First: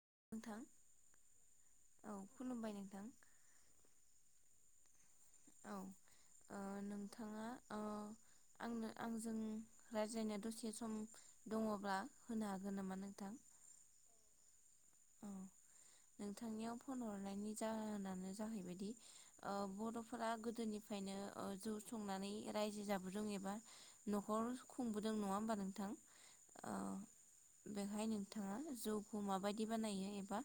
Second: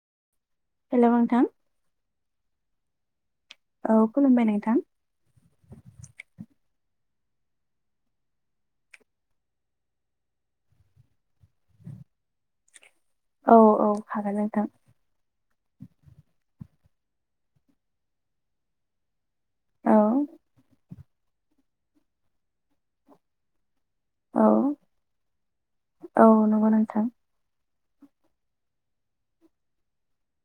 [unintelligible] Hello नोंथां औ खुलुमबाय नोंथां। औ खुलुमबाय नोंथां। औ नोंथाङा अ आंनो आंजों रायज्लायनाय दसे सम दङब्ला होनो हागोन नामा नों? औ औ हागोन नोंथां। औ नोंथांनियाव फन हरनायनि जाहोनानो जाहैबायदि औ बर'फोरा गोदोनिफ्रायनो जौ संनानै रायजो जाबोदों एबा औ न'खर खुंबोदों नङा होमबा नोंथां? औ नंगौ नोंथां बेवहाय नोंथाङा जौखौ माबायदि बानायो एबा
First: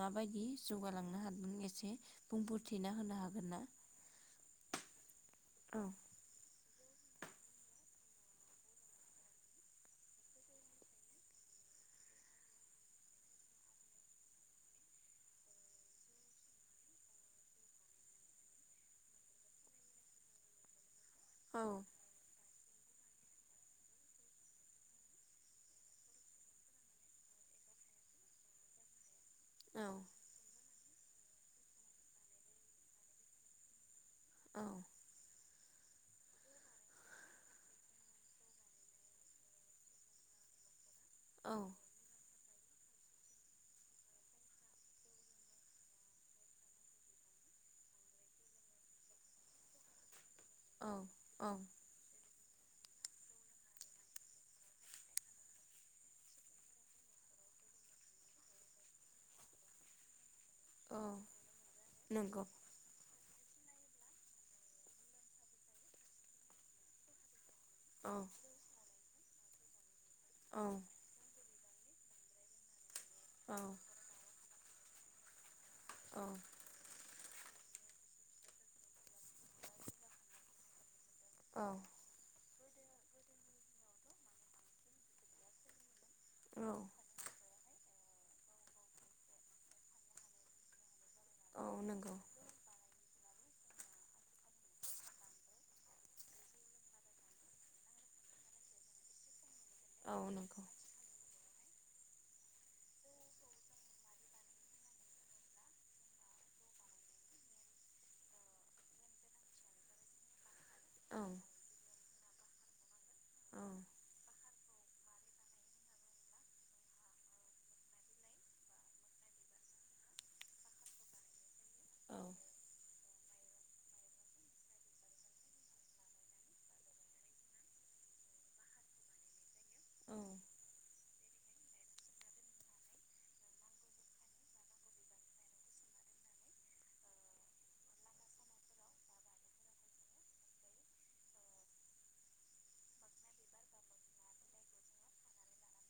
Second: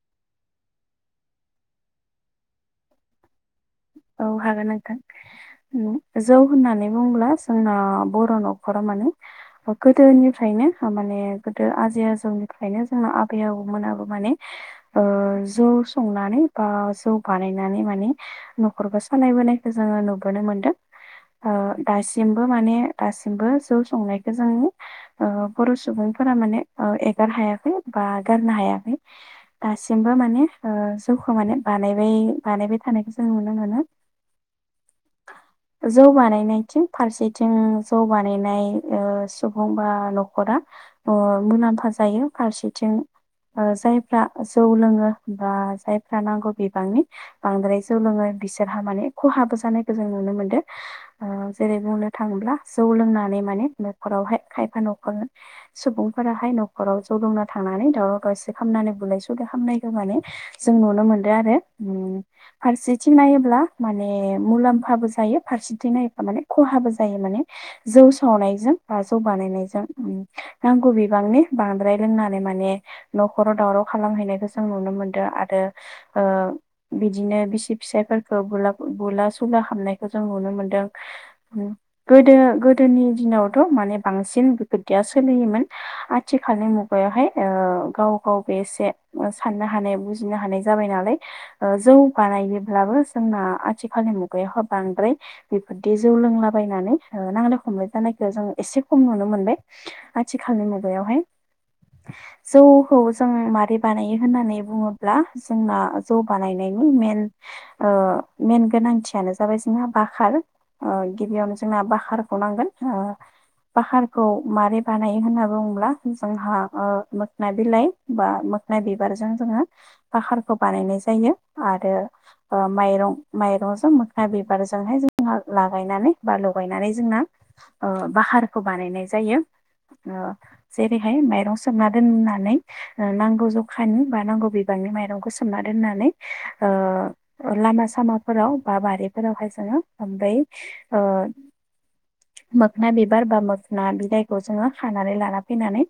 माबायदि जौगालांनो हागोन एसे बुंफोरथिना होनो हागोन ना? औ हागोन नोंथां औ जौ होननानै बुंब्ला जोंना बर' न'खरा माने गोदोनिफ्रायनो माने गोदो आजै आजौनिफ्रायनो जोंना आबै आबौमोनाबो माने जौ संनानै बा जौ बानायनानै माने नखर सालायबोनायखौ जोङो नुबोनो मोनदों ओ दासिमबो माने दासिमबो जौ संनायखो जों ओ बर' सुबुंफोरा माने ओ एगार हाया। [unintelligible] बा गारनो हायाखै। औ औ दासिमबो माने ओ जौखौ माने बानायबाय बानायबाय थानायखौ जों नुनो मोनो [unintelligible] जौ बानायनायथिं फारसेथिं जौ बानायनाय ओ सुबुं बा न'खरा [unintelligible] ओ औ मुलाम्फा जायो फारसेथिं ओ जायफ्रा जौ लोङो बा जायफ्रा नांगौ बिबांनि बांद्राय जौ लोङो बिसोरहा माने खहाबो जानायखौ जों नुनो मोनदों औ औ ओ जेरै बुंनो थाङोब्ला जौ लोंनानै माने न'खरावहाय खायफा न'खर सुबुंफोराहाय न'खराव जौ लोंना थां नानै दावराव दावसि खामनानै बुलाय सुलाय खामनायखो माने जों औ नुनो मोनदों आरो उम्म नंगौ फारसे थिं नायोब्ला माने मुलाम्फाबो जायो फारसेथिं नायोबा माने खहाबो जायो माने। जौ औ सावनायजों बा जौ बानायनायजों औ नांगौ बिबांनि बांद्राय लोंनानै माने न'खराव दावराव खालामहैनायखौ जों नुनो मोनदो आरो ओ बिदिनो फिसायफोरखौबुला बुला सुला खामनायखौ जों नुनो मोनदों औ गोदो गो दोनि दिनावथ' माने बांसिन बिफोरदिया सोलियोमोन औ आथिखालनि मुगायावहाय ओ गाव गावबो एसे साननो हानाय बुजिनो हानाय जाबाय नालाय औ ओ जौ नंगौ बानाय ब्लाबो जोंना आथिखालनि मुगायावहाय बांद्राय बेफोरदि जौ लोंलाबायनानै ओ नांलाय खम लाय जानायखो जों एसे खम नुनो मोनबाय औ नंगौ आथिखालनि मुगायावहाय। [unintelligible] जौखौ जों मारै बानायो होननानै बुङोब्ला जोंना जौ बानायनायनि मेन ओ मेन गोनांथियानो जाबाय जोंहा बाखार ओ औ औ गिबियावनो जोंना बाखार [unintelligible] नांगोन ओ औ बाखारखौ मारै बानायो होनना बुङोब्ला जोंहा ओ मोखना बिलाइ बा मोखना बिबारजों जोङो बाखारखौ बानायनाय जायो आरो औ औ ओ माइरं माइरंजों मोखना बिबारजोंहाय जोंहा लागायनानै बा लगायनानै जोङो मा ओ बाखारखौ बानायनाय जायो। ओ जेरैहाय माइरं सोमना दोननानै ओ नांगौ जखानि बा नांगौ बिबा [unintelligible] मायरंखौ सोमना दोननानै ओ लामा सामाफोराव बा बारिफोरावहाय जोङो बै ओ मोखना बिबार बा मोखना बिलाइखौ जोङो खानानै लाना फैनानै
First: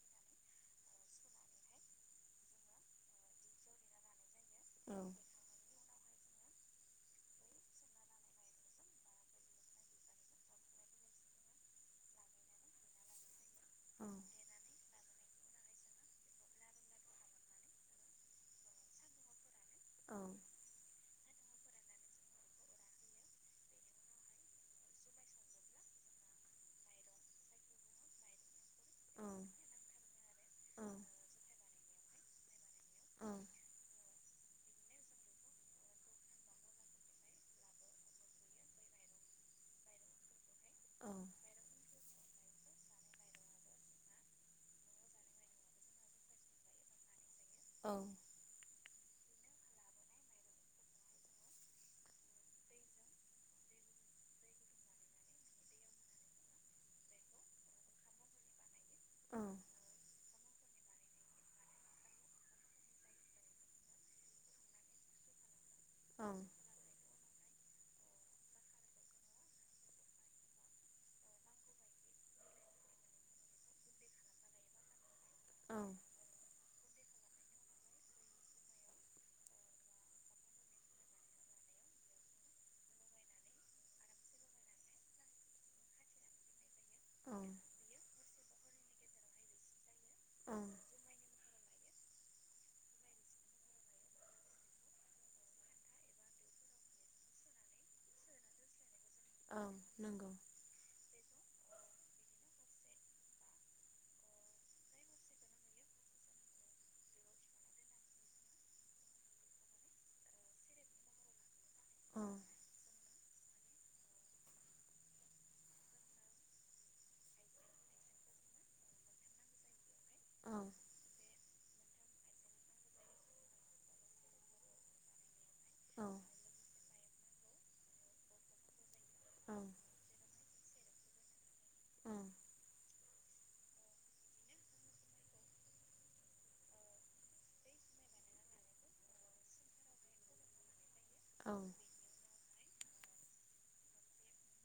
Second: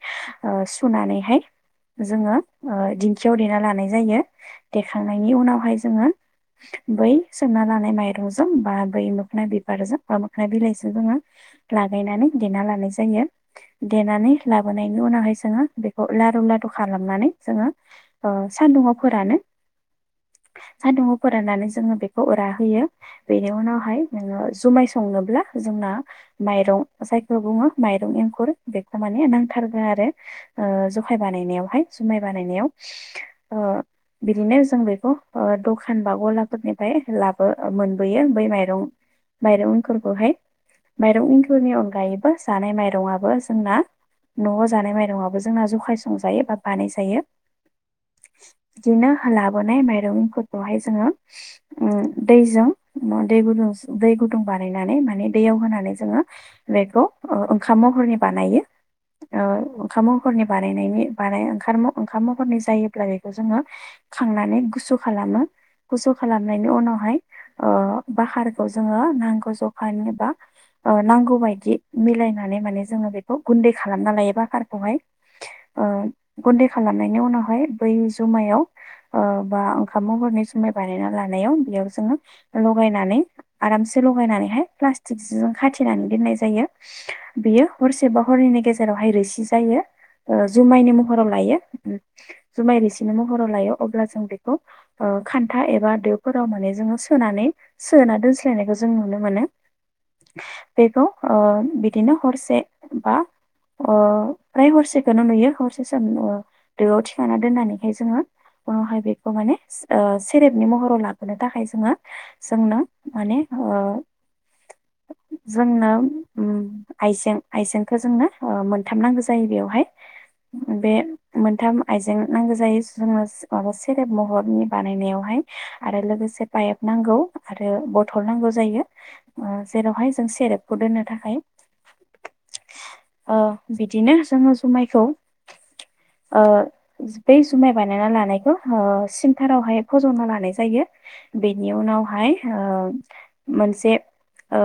ओ सुनानै नैहाय जोङो ओ दिंखियाव देना लानाय जायो। औ देखांनायनि उनावहाय जोङो [unintelligible] बै सोमना लानाय माइरंजों बा बै मोखना बिबारजों बा मोखना बिलाइजों जोंङो लागायनानै देना लानाय जायो देनानै औ लाबोनायनि उनावहाय जोङो बेखौ लारु लारु खालामनानै जोङो ओ सान्दुुंङाव फोरानो। औ सान्दुंङाव फोराननानै जोङो बेखौ रा होयो बेनि उनावहाय नोङो जुमाय संनोब्ला जों [unintelligible] माइरं जायखौ बुङो माइरं एंखुर बेखो औ माने औ नंगौ औ नांथारगो आरो ओ जखाय बानायनायावहाय जुमाय बानायनायाव ओ बिदिनो जों बेखौ ओ दखान बा गलाफोरनिफ्राय लाबो मोनबोयो बै माइरं माइरं एंखुरखौहाय माइरं एंखुरनि अनगायैबो जानाय माइरंआबो जोंना न'आव जानाय माइरंआबो जोंना जखाय संजायो बा बानायजायो। औ। बिदिनो लाबोनाय माइरं फोरखौहाय जोङो ओ दैजों दै गुदुं दै गुदुं बानायनानै माने दैयाव होनानै जोङो बेखौ ओ ओंखाम महरनि बानायो ओ ओंखाम महरनि बानायनायनि बानाय ओंखार ओंखाम महरनि जायोब्ला बेखौ जोङो खांनानै गुसु खालामो गुसु खालामनायनि उनावहाय ओ बाखारखौ जोङो नांगौ जखानि बा ओ नांगौ बायदि मिलाय नायनानै माने जोङो बेखौ गुन्दै खालामना लायो बाकारखौहाय ओ गुन्दै खालामनायनि उनावहाय बै जुमायाव ओ बा हा महरनि जुमाय बानायना लानायाव बेयाव जोङो लगायनानै आरामसे लगायनानैहाय फासथखजों खाथिनानै दोननाय जायो बेयो हरसे बा हरनैनि गेजेरावहाय रोसि जायो ओ जुमायनि महराव लायो जुमाय रिसिनि महराव लायो अब्ला जों बेखौ ओ खान्था एबा दोउफोराव माने जोङो सोनानै सोना दोनस्लायनायखौ जों नुनोमोनो बेखौ ओ बिदिनो हरसे बा ओ फ्राय हरसेखौनो नुयो हरसे सम ओ दोआव थिखोना दोननानैहाय जोङो उनावहाय बे खौ माने ओ सेरेबनि महराव लाबोनो थाखाय जोङो जोंनो माने [inaudible] जोंनो उम आइजें आइजेंखौ जोंनो मोनथाम नांगौ जायो बेवहाय बे मोनथाम आइजें नांगो जायो सेरेब महरनि बानायनायावहाय आरो लोगोसे पाइप नांगौ आरो बथल नांगौ जायो ओ जेरावहाय जों सेरेप खौ दोननो थाखाय ओ बिदिनो जोङो जुमायखौ ओ बै जुमाय बानायना लानायखौ हो सिमटारावहाय फजना लानाय जायो बेनि उनावहाय ओ मोनसे ओ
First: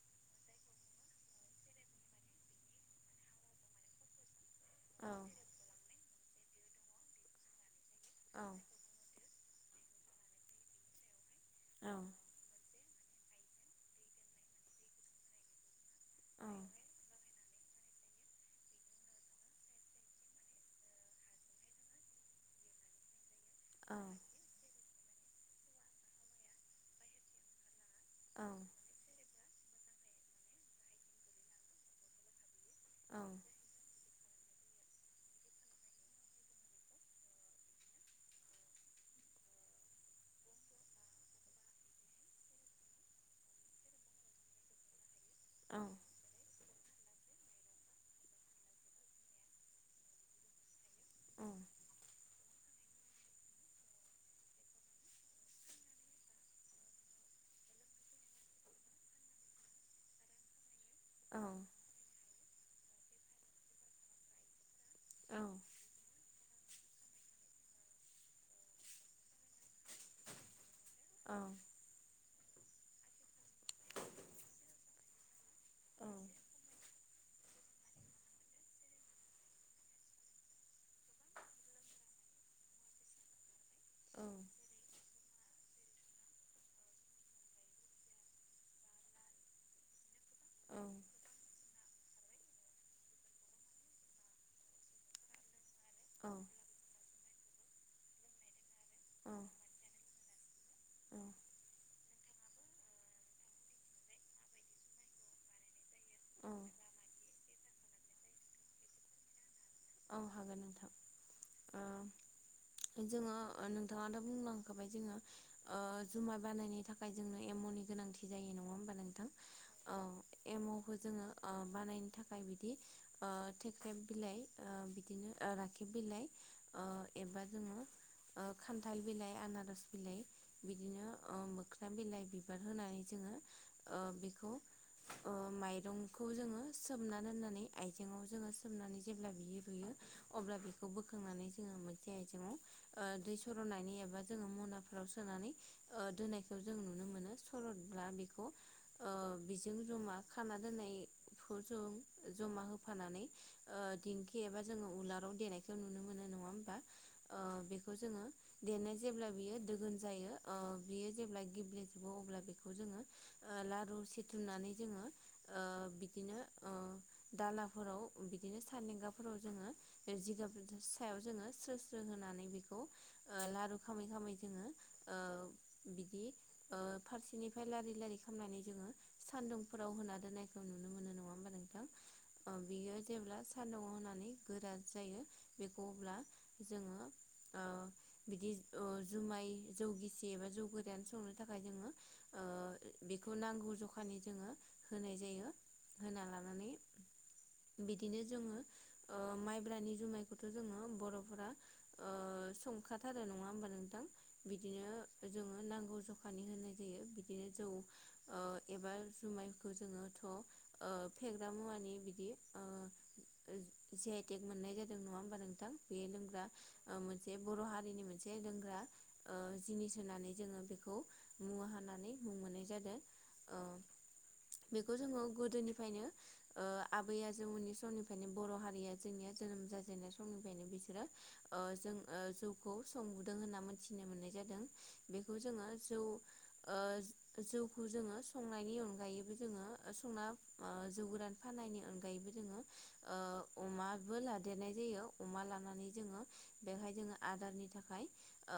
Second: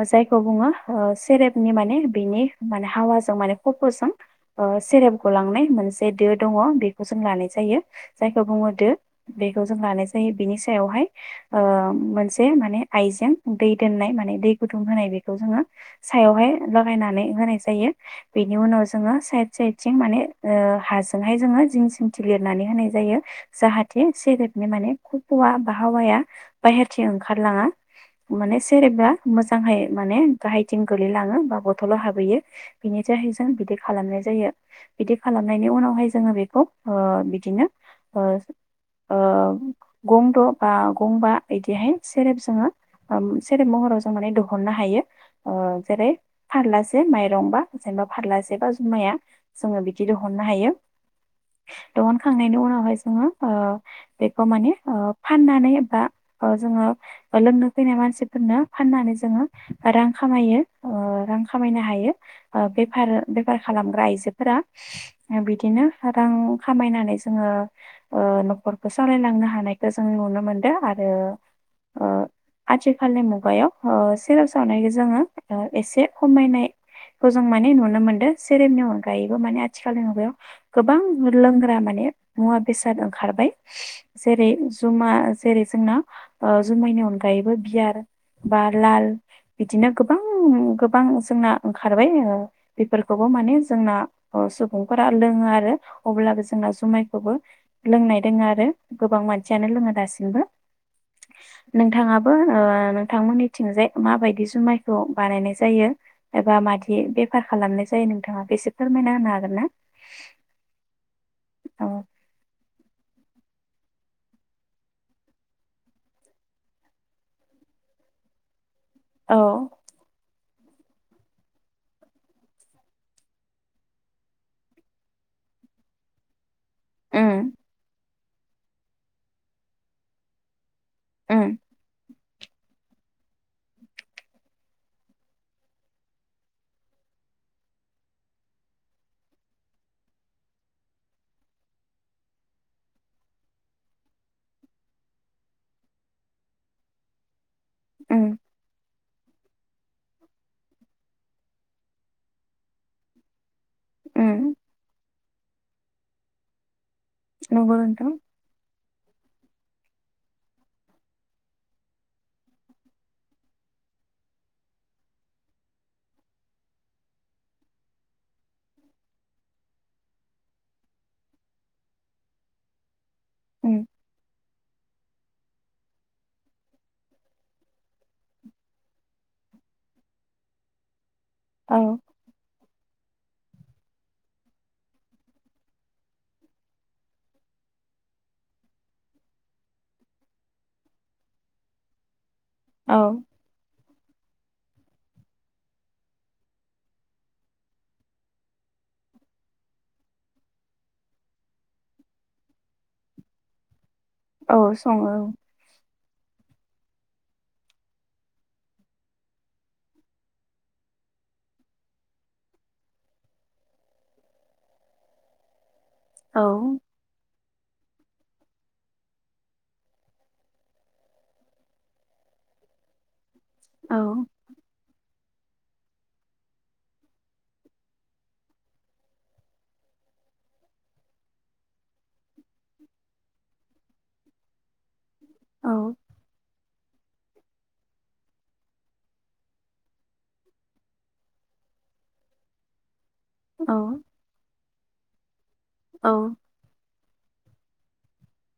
अ जायखौ बुङो ओ सेरेबनि माने बिनि माने हावाजों माने कफजों ओ सेरेप गलांनाय मोनसे दो दङ बेखौ जों लानाय जायो जायखौ बुङो दो बेखौ जों लानाय जायो बिनि सायावहाय ओ मोनसे माने आइजें दै दोननाय माने दै गुदुं होनाय बेखौ जोङो बेनि उनाव जोङो साइद साइद थिं माने ओ हाजोंहाय जिं जिंथिं लिरनानै होनाय जायो जाहाथे सेरेप माने कपआ बाहावाया बायाहेरथिं ओंखारलाङा माने सेरेबा मोजांहै माने गाहायथिं गोलैलाङो बा बथलाव हाबहैयो हो बिनि जाहाय जों बिदि खालामनाय हो जायो बिदि बिदिनो ओ ओ गंद बा गंबा इदिहाय सेरेब जोङो ओम सेरेब महराव जों माने दहुननो हायो ओ जेरै फारलासे माइरं बा जेनेबा फारलासे बा जुमाया जोङो बिदि दहुननो हायो दहन खांनायनि उनावहाय जोङो ओ हो बेखौ माने ओ फाननानै बा ओ जोङो लोंनो फैनाय मानसिफोरनो फाननानै जोङो रां खामायो ओ रां खामायनो हायो ओ बेफार बेफार खालामग्रा आइजोफोरा औ बिदिनो रां खामायनानै जोङो ओ नखरखौ सालायलांनो हायो नायखो जों नुनो मोनदों आरो औ औ ओ आथिखालनि मुगायाव ओ सेरप सावनायखौ जोङो ओ एसे औ खमायनाय खौ जों माने नुनो मोनदो सेरेमनि अनगायैबो माने आथिखालनि मुगायाव गोबां लोंग्रा माने मुवा बेसाद ओंखारबाय जेरै जुमा जेरै जोंना ओ जुमायनि अन गायबो बियार बा लाल बिदिनो गोबां गोबां जोंना ओंखारबाय ओ बेफोरखौबो माने जोंना ओ सुबुंफोरा लोङा आरो अबलाबो जोंना खौबो लोंनाय दोङो आरो गोबां मानसियानो लोङा दासिमबो नोंथाङाबो ओ नोंथांमोन एबा मादि बेफार खालामनाय जायो नोंथाङा बेसे फोरमायना होनो हागोन ना औ हागोन नोंथां औ ओ जोङो नोंथाङा दा बुंलांखाबाय जोङो जुमाय बानायनायनि थाखाय जोङो एम नि गोनांथि जायो नङा होमबा नोंथां? औ औ। एमावखौ जोङो बानायनो थाखाय बिदि थेख्रेब बिलाइ ओ बिदिनो ओ राखेब बिलाइ एबा उम जोङो ओ खान्थाल बिलाइ आनारस बिलाइ बिदिनो ओ उम मोखना बिलाइ बिबार होनानै जोङो ओ बेखौ ओ माइरंखौ जोङो सोमनानै दोननानै आयजेंआव जोङो सोमनानै जेब्ला बेयो रुयो अब्ला बेखौ बोखांनानै जोङो मोनसे आयजेंआव ओ दै सर'नानै एबा जोङो मनाफोराव सोनानै ओ दोननायखौ जों नुनो मोनो सरदब्ला उम बेखौ ओ बेजों जमा खाना दोननायखौ जों जमा होफानानै ओ दिंखि उम एबा जोङो उलाराव देनायखौ नुनो मोननाय नङा? ओ नंगौ बेखौ नोंथां जोङो देनाय जायो। जेब्ला बियो दोगोन जायो ओ बेयो जेब्ला गेब्लेजोबो अब्ला बेखौ जोङो लारु सिथुमनानै जोङो ओ बिदिनो ओ दालाफोराव बिदिनो सान्दिंगा फोराव जोङो बे जिगाब सायाव जों स्रो स्रो होनानै बे लारु उम खालामै खालामै जोङो बिदि फारसेनिफ्राय लारि लारि खालामनानै जोङो सान्दुंफोराव होना दोन्नायखौ नुनो मोनो नङा होमबा औ नोंथां? ओ बियो जेब्ला सान्दुंआव होना नै गोरान जायो बेखौ अब्ला जोङो ओ बिदि ओ जुमाय जौ गिसि एबा जौ गोरान संनो थाखाय जोङो ओ औ बेखौ नांगौ जखा नि जोङो होनाय जायो होना लानानै बिदिनो जोङो ओ माइब्रानि जुमायखौथ' जोङो बर'फोरा ओ संखाथारो नङा होमबा नोंथां? औ बिदिनो सङो जोङो नांगौ जखानि होनाय जायो। बिदिनो जौ ओ एबा जुमायखौ जोङोथ' ओ फेग्रा मुवानि बिदि ओ ओ जि आइ थेग मोननाय जादों नङा होमबा नोंथां? बेयो औ लोंग्रा ओ मोनसे बर' हारिनि मोनसे लोंग्रा ओ जिनिस होननानै जोङो बेखौ मुवा होननानै मोननाय जादों। ओ औ बेखौ जोङो गोदोनिफ्रायनो ओ आबै आजौमोननि समनिफ्राय माने बर' हारिया जोंनिया जोनोम जाजेननाय समनिफ्रायनो बिसोरो ओ जों ओ जौखौ संदों होनना मोनथिनो मोननाय जादों। बेखौ जोङो औ जौ ओ जौखौ जोङो संनायनि अनगायैबो जोङो संना ओ जौ गोरान फाननायनि अनगायै बो जोङो ओ औ अमाबो लादेरनाय जायो। अमा लानानै औ जोङो बेवहाय जोङो आदारनि थाखाय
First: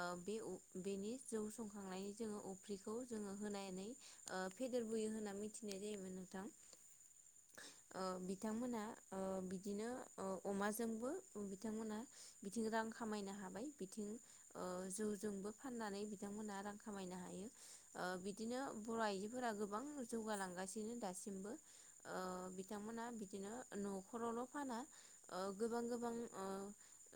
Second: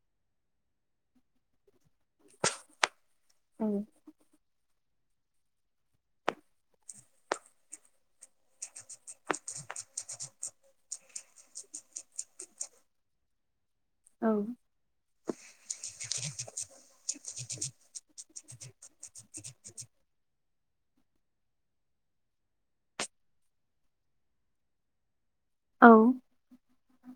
ओ बे बेनि जौ संनायनि जोङो अफ्रिखौ जों औ होनानै ओ फे देरबोयो होनना मिथिनाय जायोमोन नोंथां। ओ बिथांमोना ओ बिदिनो ओ अमाजोंबो बिथांमोनहा बिथिं रां खामायनो हाबाय। बिथिं औ ओ जौजोंबो फाननानै बिथांमोना रां खामायनो हायो। ओ बिदिनो बर' आइजोफोरा गोबां जौगालांगासिनो दा सिमबो ओ बिथांमोना बिदिनो न'खरावल' फाना ओ गोबां औ गोबां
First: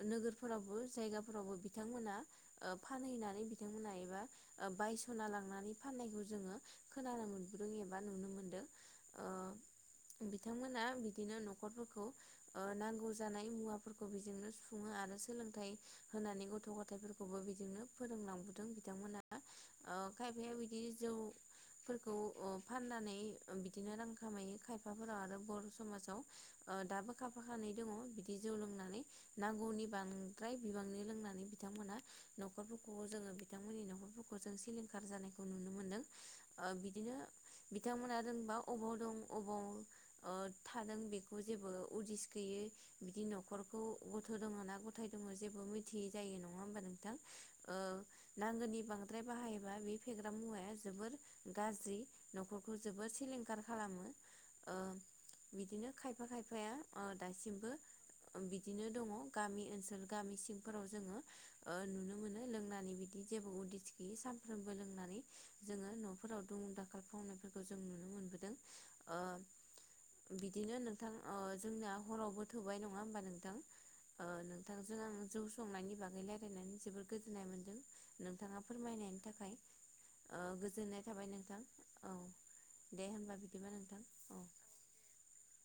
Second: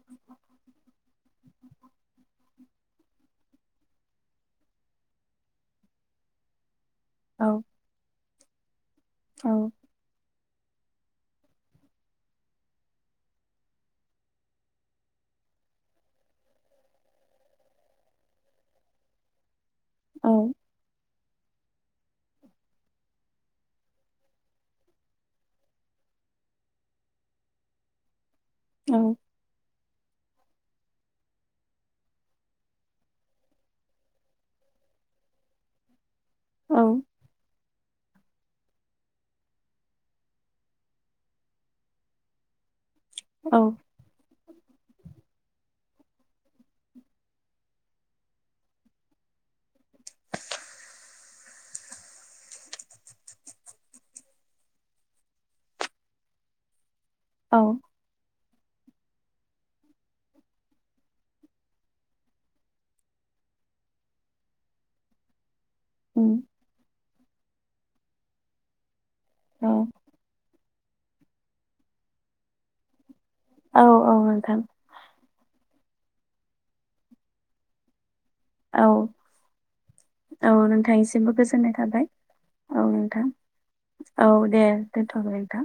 नोगोरफोरावबो जायगा फोरावबो बिथांमोना ओ फानहैनानै बिथांमोना एबा ओ बायस'ना लांनानै फाननायखौ जोङो खोनानो मोनबोदों एबा नुनो मोनदों। ओ औ। बिथांमोना बिदिनो न'खरफोरखौ ओ नांगौ जानाय मुवाफोरखौ बिजोंनो सुफुङो आरो सोलोंथाइ होनानै गथ' गथायाइफोरखौबो बिदिनो फोरोंलांबोदों बिथांमोनहा अ औ खायफाया बिदि जौ फोरखौ ओ फाननानै बिदिनो रां खामायो। खायफाफोरा आरो बर' समाजाव ओ दाबो खाफा खानै दङ बिदि जौ लोंनानै औ नांगौनि बांद्राय बिबांनि लोंनानै बिथांमोना न'खरफोरखौ जोङो बिथांमोननि न'खरफोरखौ जों सिलिं खार जानायखौ नुनो मोन्दों। औ बिदिनो बिथांमोना रोंबा अबाव दं अबाव ओ थादों बेखौ जेबो उदिस गैयै बिदि औ औ न'खरखौ गथ' दङ ना गथाय दङ जेबो मिथियै जायो नङा होमबा नोंथां ओ नांगौनि बांद्राय बाहायोबा बे फेग्रा मु वाया जोबोर गाज्रि न'खरखौ जोबोर सिलिंखार खालामो ओ बिदिनो खायफा खायफाया दासिमबो बिदिनो दङ गामि ओनसोल गामि सिंफोराव जोङो ओ नुनो मोनो लोंनानै बिदि जेबो उदिस गैयि सानफ्रोमबो लोंनानै जोङो उम न'फोराव दुं दाखाल खालामनायफोरखौ जों नुनो मोनबोदों। ओ औ बिदिनो नोंथां ओ जोंना हरावबो थौबाय नङा होमबा नों औ औ थां नोंथां नोंथांजों आं जौ संनायनि बागै रायलायनानै जोबोर गोजोननाय मोनदों। नोंथाङा औ फोरमायनायनि थाखाय ओ औ गोजोननाय थाबाय नोंथांनिसिमबो नोंथां गोजोननाय थाबाय औ औ दे नोंथां होनबा बिदिबा नोंथां औ दे। दोनथ'बाय नोंथां।